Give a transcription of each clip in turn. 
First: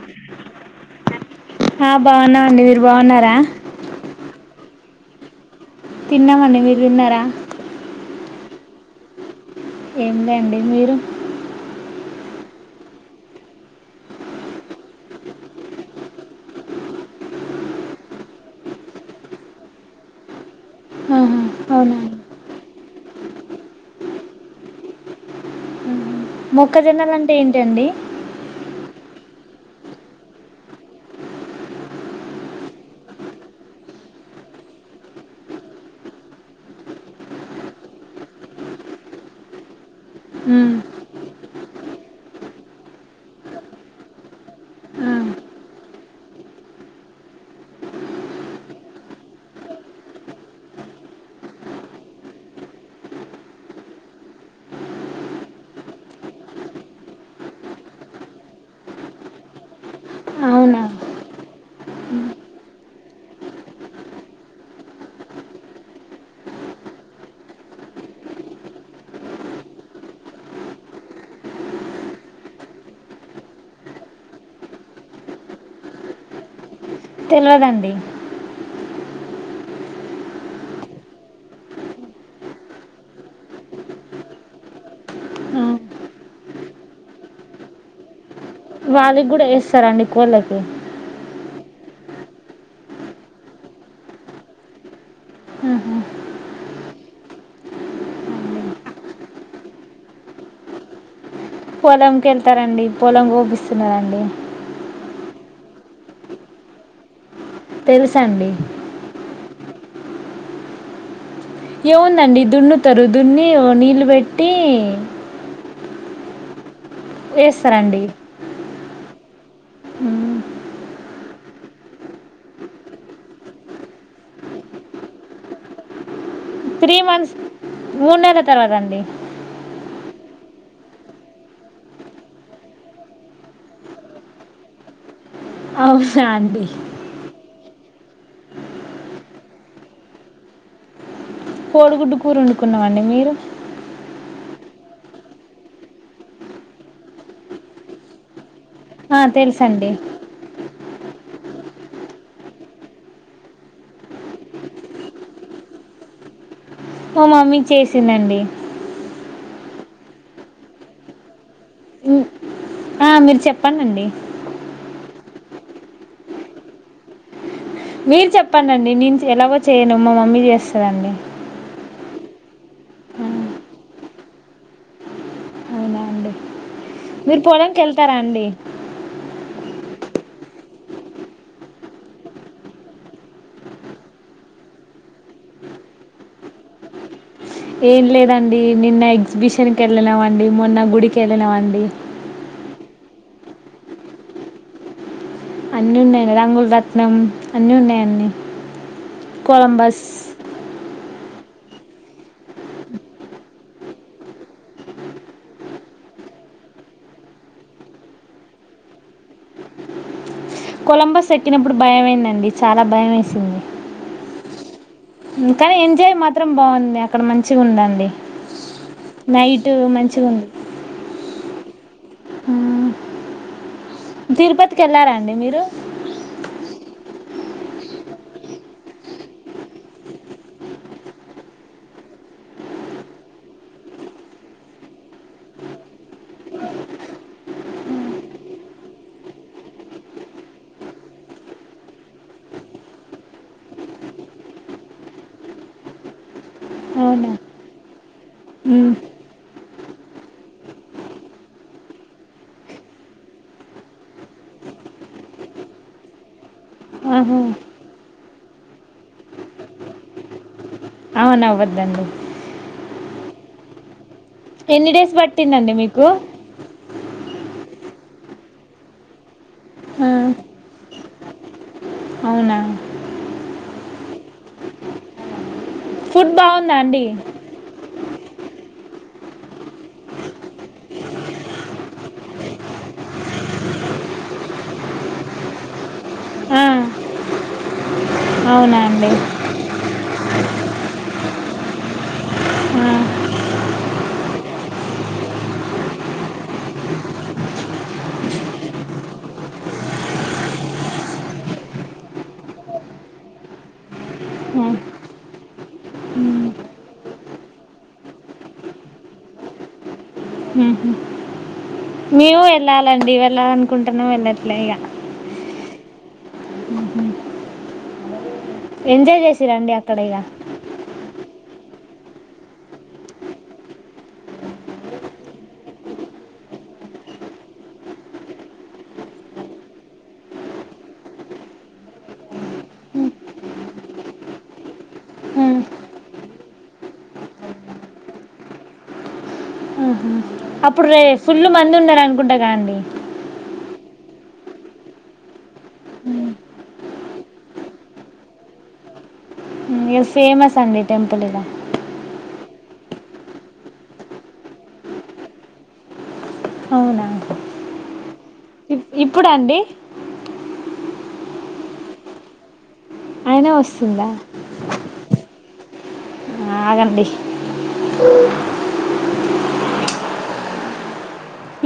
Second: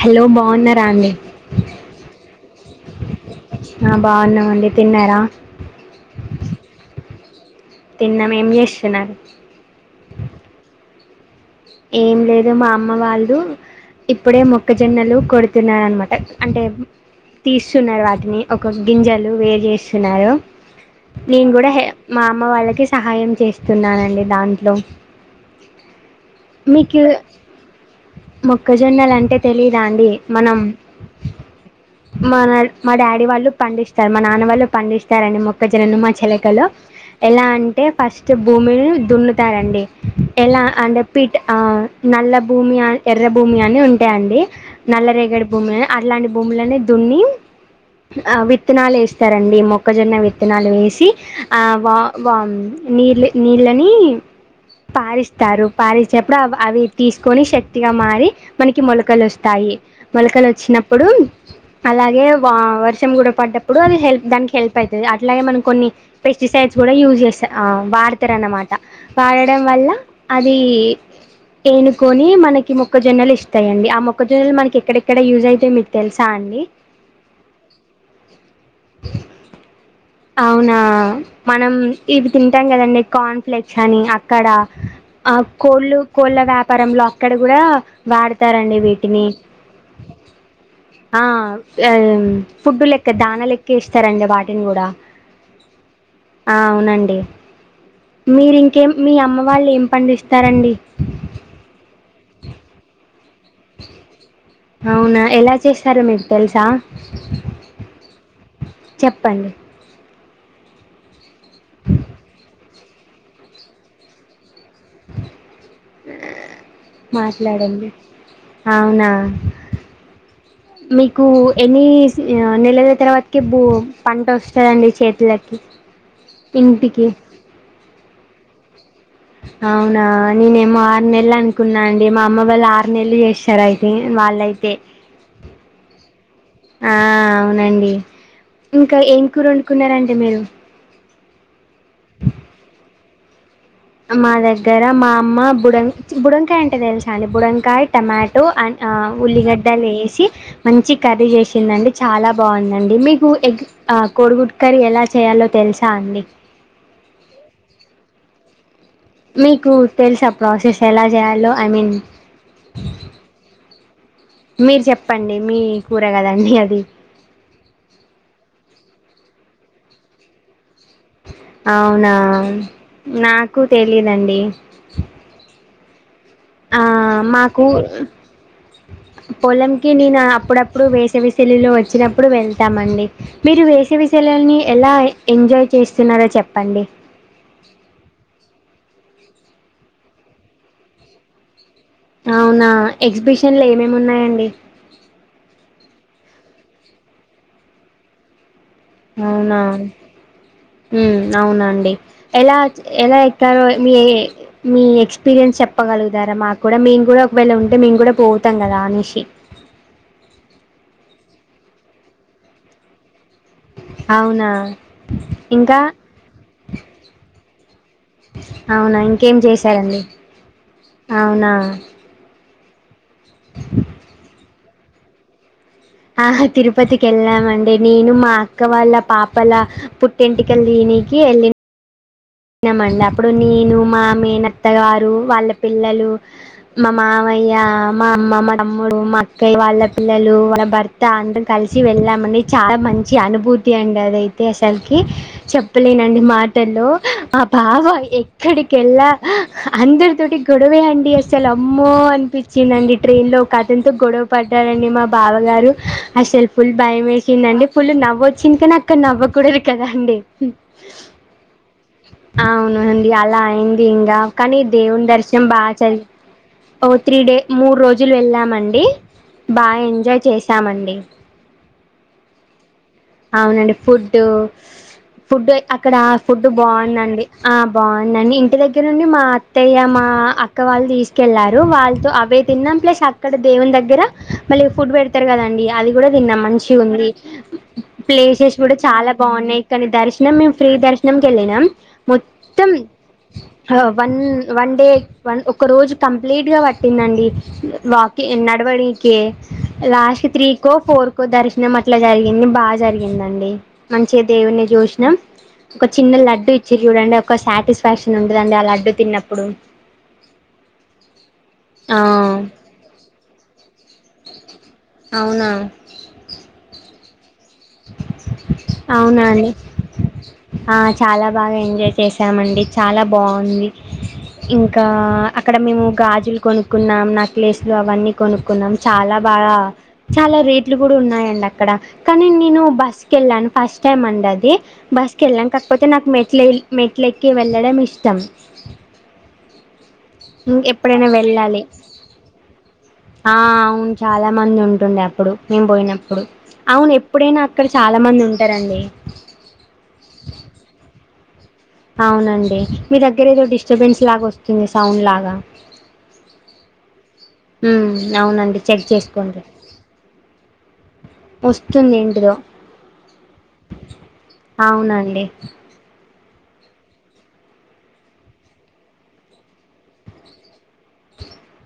Hello బాగున్నారా అండి బాగున్నార్ హా బాగున్నాం అండి తిన్నరా తిన్నామండి మీరు తిన్నారా నిన్న ఏం చేస్తున్నారు ఏమి లేండి మీరు ఏం లేదు మా అమ్మ వాళ్ళు ఇప్పుడే మొక్కజొన్నలు కొడుతున్నారు అనమాట అంటే తీస్తున్నారు వాటిని ఒక గింజలు వేరు చేేస్తున్నారు ఆహా, నేను కూడా అవునా మా అమ్మ వాళ్ళకి సహాయం చేస్తున్నానండి దాంట్లో ఆహా. మీకీ మొక్కజొన్నలు అంటే ఏంటండి మొక్కజొన్నలు అంటే తెలీదా అండి మనం మన మా డాడీ వాళ్ళు తెలియద అండి మనం మా నాన్న వాళ్ళు మా డాడీ వాళ్ళు పండిస్తారండి మొక్కజనను మా చిలకలు ఎలా అంటే ఫస్ట్ భూమిని దున్నుతారండి ఎలా ఉమ్, అంటే పిట్ ఆ నల్ల భూమి ఎర్ర భూమి అని ఉంటాయంండి ఆ, నల్ల రేగడ భూమిని అట్లాంటి అన్నీ దున్ని విత్తనాలు వేస్తారంండి మొక్కజొన్న విత్తనాలు వేసి వా నీళ్ళు నీళ్ళని పరుస్తారు పారసేప్పుడు అవి అవి తీసుకొని శక్తిగా మారి మనకి మొలకలు వస్తాయి మొలకలు అవునా వచ్చినప్పుడు అలాగే వర్షం కూడా పడ్డప్పుడు అది హెల్ప్ దానికి హెల్ప్ అవుతుంది అట్లాగే మనం కొన్ని పెస్టిసైడ్స్ కూడా యూజ్ చేస్తా వాడతారునమాట వాడడం వల్ల అది ఏనుకొని మనకి మొక్కజొన్నలు ఇస్తాయండి ఆ మొక్కజొన్నలు మనకి ఎక్కడెక్కడ యూస్ అయితయో మీకు తెలుసా అండి తెల్వదండి అవునా మనం ఇవి తింటాం కదండడి కార్న్ఫ్లెక్స్ అని అక్కడ ఆ కోళ్ళు కోళ్ళ వ్యాపారంలో అక్కడ కూడా వాడ వాళ్ళకి కూడా వేస్తారండి కోళ్ళకి ఆ ఫుడ్డు లెక్క దానా లెక్క ఇస్తారండి వాటిని కూడా ఆహా. ఆ అవునండి మీరి ఇంకేం మీ అమ్మ వాళ్ళు ఏం పండిస్తారండి పొలంకి వెళ్తారండి పొలం కోపిస్తున్నారంండి అవునా ఎలా చేస్తారు మీకు తెలుసా తెలుస అండి చెప్పండి ఏవుందండి దున్నత్ తరుదున్ని ఓణీలు పెట్టి ఆ మాట్లాడండి వేస్తారండి అవునా మీకు ఎన్ని నెలల తర్వాతకి భూ పంట వస్తారంండి చేతులకి త్రీ ఇంటికి మంత్స్ మూడు [inaudible] అవునా నేనేమో ఆరు నెలలు అనుకున్నా అండి మా అమ్మ వాళ్ళు ఆరు నెలలు చేస్తారు అయితే వాళ్ళయితే అవునా అండి అవునండి ఇంకా ఏం కూర వండుకున్నార అండి మీరు కోడుగుడ్డు కూరు వండుకున్నా అండి మీరు మా దగ్గర మా అమ్మ బుడ బుడకాయ అంటే తెలిసండి బుడకాయ టమాటో అండ్ ఆ ఉల్లిగడ్డలు వేేసి మంచి కర్రీ చేసిందండి చాలా బాగుందండి మీకు ఎగ్ కోడిగుట్ కర్రీ ఎలా చేయాలో తెలుసా అండి ఓ మమ్మీ చేసిందండి మీకు తెలుసా ఆ ప్రాసెస్ ఎలా చేయాలో ఐ మీన్ ఉమ్, ఆ మీరు చెప్పంండండి మీరు చెప్పండి మీ కూర కదండి అది మీరు చెప్పండండి నేను ఎలాగో చేయను మా మమ్మీ చేస్తందండి అవునా నాకు తెలిదండి అవునా అండి మీరు పొలంకి వెళ్తారా అండి పొలంకి నేను అప్పుడప్పుడు వేసవిసెలులో వచ్చినప్పుడు వెళ్తామండి మీరు వేసవి సెలవల్ని ఎలా ఎంజాయ్ చేస్తున్నారో చెప్పండి ఏం లేదండి నిన్న ఎగ్జిబిషన్కి వెళ్ళినాండి మొన్న గుడికి వెళ్ళినామండి అవునా ఎగ్జిబిషన్లు ఏమేమి ఉన్నాయండి అన్నిీ ఉన్నాయి రంగుల రత్నం అన్నీ ఉన్నాయి అండి అవునా కొలంబస్ అవునండి ఎలా ఎలా ఎక్క మీ మీ ఎక్స్పీరియన్స్ చెప్పగలుగుతారా మాకు కూడా మేము కూడా ఒకవేళ ఉంటే మేము కూడా పోతాం కదా అనిషి కొలంబస్ ఎక్కినప్పుడు భయమైందండి చాలా భయం వేసింది అవునా కానీ ఇంకా ఎంజాయ్ మాత్రం బాగుంది అక్కడ మంచిగా ఉందండి అవునా ఇంకేం నైట్ చేశారండి మంచిగా ఉంది అవునా తిరుపతికి వెళ్ళారండి మీరు ఆ తిరుపతికి వెళ్ళామండి నేను మా అక్క వాళ్ళ పాపల పుట్టింటికలు దీనికి వెళ్ళిన న మండి అప్పుడు నేను మా మేనత్తగారు వాళ్ళ పిల్లలు మా మామయ్య మా అమ్మ మా తమ్ముడు మా అక్కయ్య వాళ్ళ పిల్లలు వాళ్ళ భర్త అందరం కలిసి వెళ్ళామండి చాలా మంచి అనుభూతి అండి అదైతే అసలుకి చెప్పలేనండి మాటల్లో అవునా ఆ బావ మ్మ్. ఎక్కడికెళ్ళ అందరితోటి గొడవే అండి అసలు అమ్మో అనిపించిందండి ట్రైన్ లో ఒక అతంతో గొడవ పడ్డారుడి మా బావ గారు అసలు ఫుల్ భయం ఆహా. వేసిందండి ఫుల్లు నవ్వచ్చు చింత నకాన నవ్వకూడదు కదా అండి అవునవుద్ అవును చాలా అయింది ఇంకా కానీ ఎన్ని దేవుని డేస్ దర్శనం పట్టిందండి బాగా చది మీకు త్రీ డేస్ మూడు రోజులు వెళ్ళామండి బాగా ఆ, ఎంజాయ్ చేశామండి అవునా అవునండి ఫుడ్ ఫుడ్ అక్కడ ఫుడ్ బాగుందా అండి బాగుందండి ఆ బాగుంది ని ఇంటి దగ్గర నుండి మా అత్తయ్య మా అక్క వాళ్ళు తీసుకెళ్ళారు వాళ్ళతో అవే తిన్నాం ప్లస్ అక్కడ దేవుని దగ్గర మళ్ళీ ఫుడ్ పెడతారు కదండి అది కూడా తిన్నాం ఆ, మంచి ఉంది ప్లేసెస్ కూడా అవునా అండి చాలా బాగున్నాయి కానీ దర్శనం మేము ఫ్రీ దర్శం ం క వెళ్ళినా మొత్తం ఆ, ఆ. వన్ వన్ డే ఒక రోజు కంప్లీట్ గా పట్టిందండి వాకింగ్ నడవడిక లాస్ట్ త్రీ కో ఫోర్ కో దర్శనం అట్లా జరిగింది బాగా జరిగిందండి మంచిగా దేవుని మ్మ్. చూసినాం ఒక చిన్న లడ్డు మ్మ్. ఇచ్చి చూడండి ఒక సాటిస్ఫాక్షన్ ఉండదండి ఆ లడ్డు తిన్నప్పుడు మ్మ్. ఆ మేము వెళ్ళాలిండి వెళ్ళాలనుకుంటున్నాం వెళ్ళరు ప్లయగా అవునా ఎంజాయ్ అవునా చేసి అండి రండి అక్కడ ఇక ఆ చాలా బాగా ఎంజాయ్ చేసామండి చాలా బాగుంది చాలా బాగా ఎంజోయ్ చేశామండి చాలా బావుంది ఇంకా అక్కడ మేము గాజులు కొనుక్కున్నాం నక్లెస్లు అవన్నీ కొనుక్కున్నాం చాలా బాగా చాలా రేట్లు కూడా ఉన్నాయండి అక్కడ కానీ నేను బస్ వెళ్ళాను ఫస్ట్ టైమ్ అంది బస్ కి వెళ్ళాను మ్మ్. కాకపోతే నాకు మెట్ల మెట్లకి వెళ్ళడం ఇష్టం ఆహా. అప్పుడు రే ఎప్పుడైనా ఫుల్ వెళ్ళాలి మంది ఉన్నారనుకుంటా కదండి ఆ అవును చాలా మంది ఉంటుండే అప్పుడు మేము పోయినప్పుడు అవునెప్ ఇప్పుడేనా అక్కడ చాలా మంది ఉంటారండి ఇ ఏ ఫేమస్ అండి ఈ టెంపుల్ ఇగ అవునండి మీ దగ్గర ఏదో డిస్టర్బెన్స్ లాగా వస్తుంది సౌండ్ లాగా అవునా హ్మ్ అవునండి చెక్ ఇప్పుడండి వస్తుందింటిలో అయిన వస్తుందా ఆగండి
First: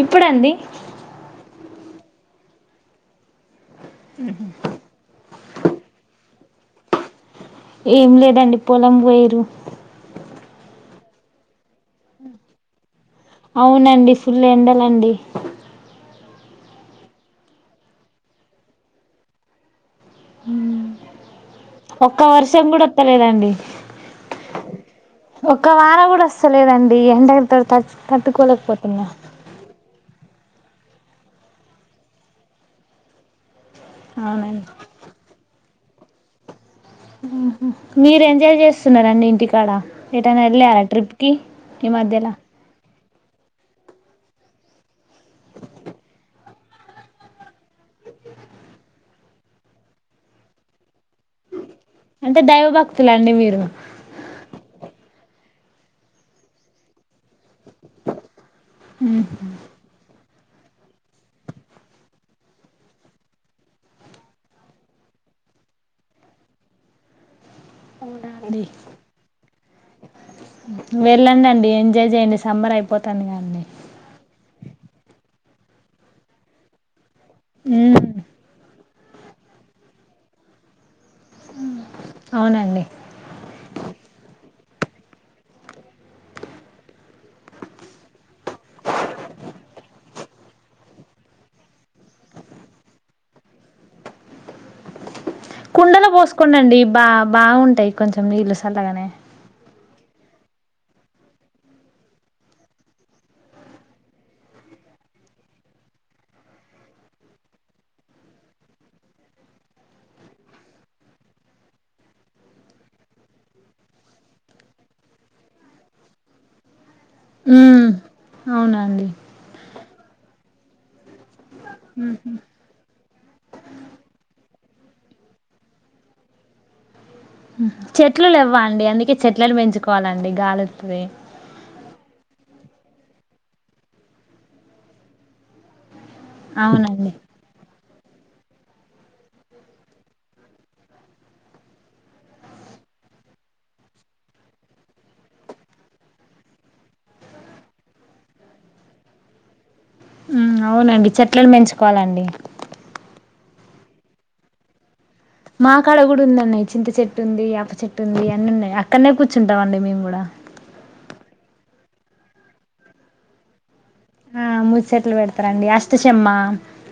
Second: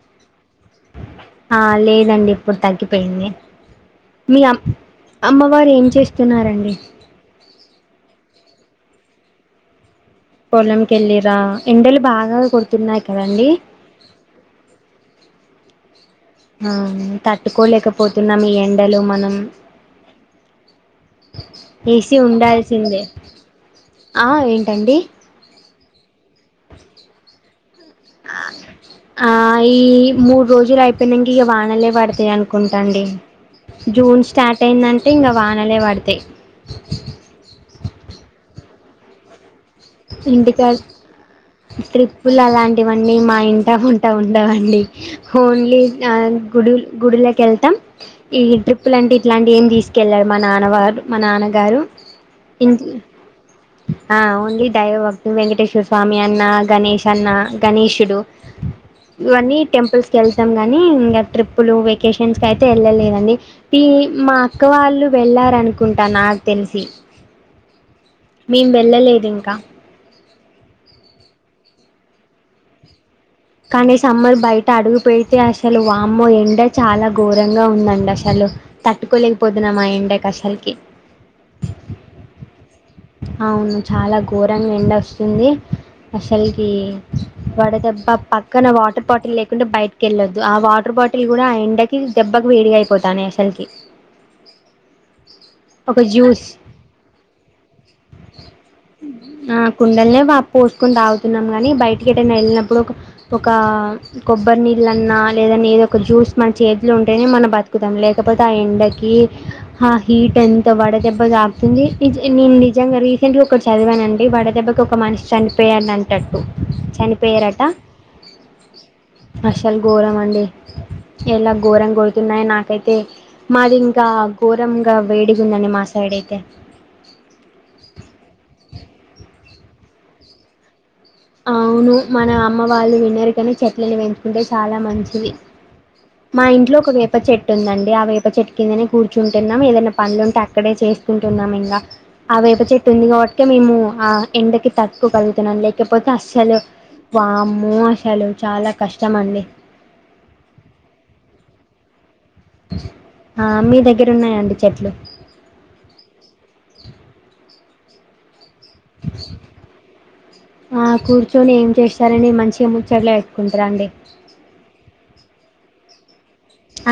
ఇప్పుడండి ఆ లేదండి ఇప్పుడు తగ్గిపోయింది మీ అమ్ అమ్మవారు ఏం చేస్తున్నారండి ఏం లేదండి పొలం పొయ్యిర్రు పోలం కి ఎల్లిర్రా ఎండలు బాగా కొడుతున్నాయి కదండి అవునండి ఫుల్ ఎండలండి అవును తట్టుకోలేకపోతున్నాం ఈ ఎండలు మనం ఏసీ ఒక్క వర్షం కూడా ఉండాల్సిందే వత్తలేదండి ఆ ఏంటండి ఒక వారం కూడా వస్తలేదండి ఎండ [unintelligible] ఆ ఈ మూడు రోజులు అయిపోయినాంక ఇగ వానలే పడతాయి అనుకుంటా అండి, జూన్ స్టార్ట్ అవునండి అయిందంటే ఇంగ వానలే వడతయ్. మీరు ఎంజాయ్ చేస్తున్నారండి ఇంటికాడ ఏటైనా ఇంటికా వెళ్ళాలా ట్రిప్కి ఈ మధ్యలా వన్నీ మా ఇంట ఉంటా ఉండవండి ఓన్లీ ఆ గుడు గుడుల కెళ్తాం, ఈ ట్రిప్ లాంటే ఇట్లాంటి ఏం తీసుకెళ్ళరు మా నాన్న వారు మా నాన్నగారు. అంటే ఇం దైవభక్తుల అండి మీరు దైవభక్తు వెంకటేశ్వర స్వామి అన్న, గణేష్ అన్న, గణేషుడు ఇవన్నీ టెంపుల్స్ కెళ్తాం కానీ ఇంగ ట్రిప్పులు వెకేషన్స్ కి అయితే వెళ్ళలేదండి. మా అక్క వాళ్ళు వెళ్ళారనుకుంటా నాకు తెలిసి అవునండి. మేము వెళ్ళలేదు ఇంకా, వెళ్ళండండి ఎంజాయ్ చేయండి సమ్మర్ అయిపో కానీ సమ్మర్ బై ట అడుగు పెడితే అసలు వామ్మో ఎండ చాలా ఘోరంగా ఉమ్, ఉందండి అసలు తట్టుకోలేకపోతునం ఆ ఎండ కి అసలకి అవునండి అవును చాలా ఘోరంగా ఎండ వస్తుంది. అసలకి వడదెబ్బ పక్కన వాటర్ బాటిల్ లేకుండా బయటకి వెళ్ళొద్దు, ఆ వాటర్ బాటిల్ కూడా ఆ ఎండకి దెబ్బకి వేడిగా అయిపోతాన్నాయి అసలుకి. ఒక కుండలో జ్యూస్ పోసుకోండండి బా బాగుం టయ్ కొంచెం నీళ్ళు సల్లగానే ఆ కుండలనే పోసుకొని తాగుతున్నాం, కానీ బయటికి ఎటైనా వెళ్ళినప్పుడు ఒక్ ఒక కొబ్బరి నీళ్ళన్నా లేదన్నా ఏదో ఒక జ్యూస్ మన చేతిలో ఉంటేనే మనం బతుకుతాం, లేకపోతే ఆ ఎండకి ఆ హీట్ ఎంత వాడ దెబ్బ తాకుతుంది. నేను నిజంగా రీసెంట్ గా ఒకటి చదివానండి వడదెబ్బకి ఒక మనిషి చనిపోయానన్ టట్టు చనిపోయారట. మ్మ్. అవునండి చాలా ఘోరం అండి ఎలా ఘోరం కొడుతున్నాయో నాకైతే మాది ఇంకా ఘోరంగా వేడి ఉందండి మా సైడ్ అయితే చెట్లు లెవ్వ్వ అండి ఇంకా చెట్లను పెంచుకోవాలండి గాలి వస్తాది అవును మన అమ్మ వాళ్ళు విన్నారు కానీ చెట్లలు పెంచుకుంటే చాలా మంచిది మా ఇంట్లో ఒక అవునండి వేప చెట్టు ఉందం ఆహ్ వేప చెట్టు కిందనే కూర్చుంటున్నాం ఏదనా పనులు ఉంటే అక్కడే చేసుకుంటున్నాం ఇంకా ఆహ్ వేప చెట్టు ఉంది కాబట్కే మేము ఆ ఎండకి తట్టుకోగలుతున్నాం లే లేకపోతే అస్సలు వామ్మో అసలు చాలా కష్టం అండి మ్మ్, అవునండి చెట్లను పెంచుకోవాలండి ఆహ్ మీ దగ్గర ఉన్నాయంండి చెట్లు మా కాడ కూడా ఉందన్నాయి చింత చెట్టు ఉంది యప చెట్టు ఉంది అన్న ఉన్నాయి అక్కడనే కూర్చుంటాం అండి మేము కూడా ఆ కూర్చొని ఏం చేస్తారని మంచిగా ముచ్చట్లేపెట్టుకుంటారా అండి ముచ్చెట్లు పెడతారండి ఆహ్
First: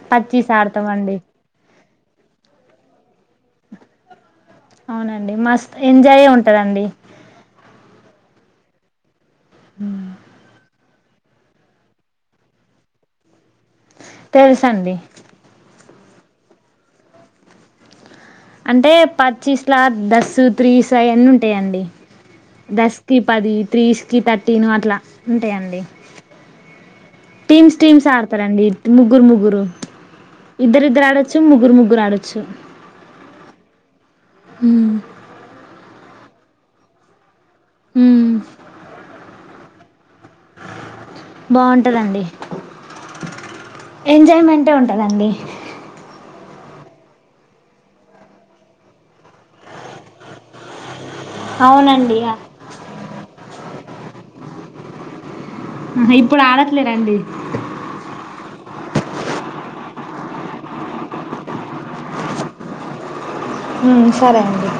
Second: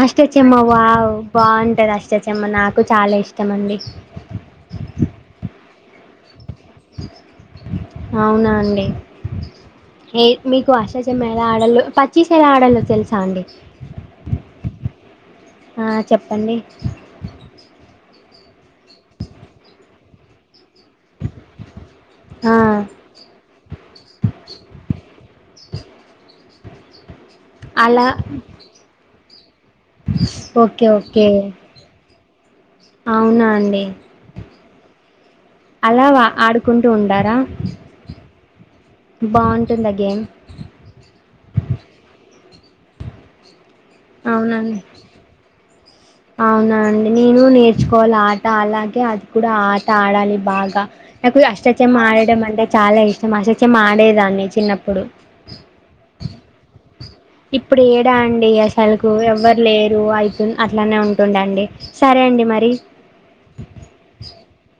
అష్ట చెమ్మా వావ్ బావుంటది అష్ట చెమ్మ నాకు కు చాలా ఇష్టం అండి [inaudible] కదండీ అవునా అండి ఏ మీ అష్ట చెమ్మా ఎలా ఆడల్లో పచ్చిసేలా ఆడలో తెలుసా అండి తెలుస అండి ఆహ్ చెప్పండి దసుత్ త్రీసుయాన్నీ ఉంటాయండి ఆ దస్కి పది త్రీస్కి థర్టీను అట్లా ఉంటాయండి టీమ్స్ అలా టీమ్స్ ఆడతారండి ము ముగ్గురు ముగ్గురు ఇద్దరు ఓకే ఇద్దరు ఓకే ఆడొచ్చు ముగ్గురు ముగ్గురు ఆడొ [inaudible] అవునా అండి హమ్ అలావా ఆడుకుంటూ ఉండారా హమ్ [inaudible] గేమ్ బావుంటదండి ఎంజాయ్మెంటే ఉంటదండి అవునాండి నేను నేర్చుకోవాలి ఆట అలాగే అది కూడా ఆట ఆడాలి బాగా నాకు అష్టా చమ్మా అవునండి ఆడడం అంటే చాలా ఇష్టం అ చెమ్మాడేదాన్ని చిన్నప్పుడు ఇప్పుడు ఆడట్లేరండి ఇప్పుడు ఏడా అండి అసలుకు ఎవ్వరు లేరు అయితు అట్లానే ఉంటుండేండి సరే అండి మరి ఊమ్ సరే అండి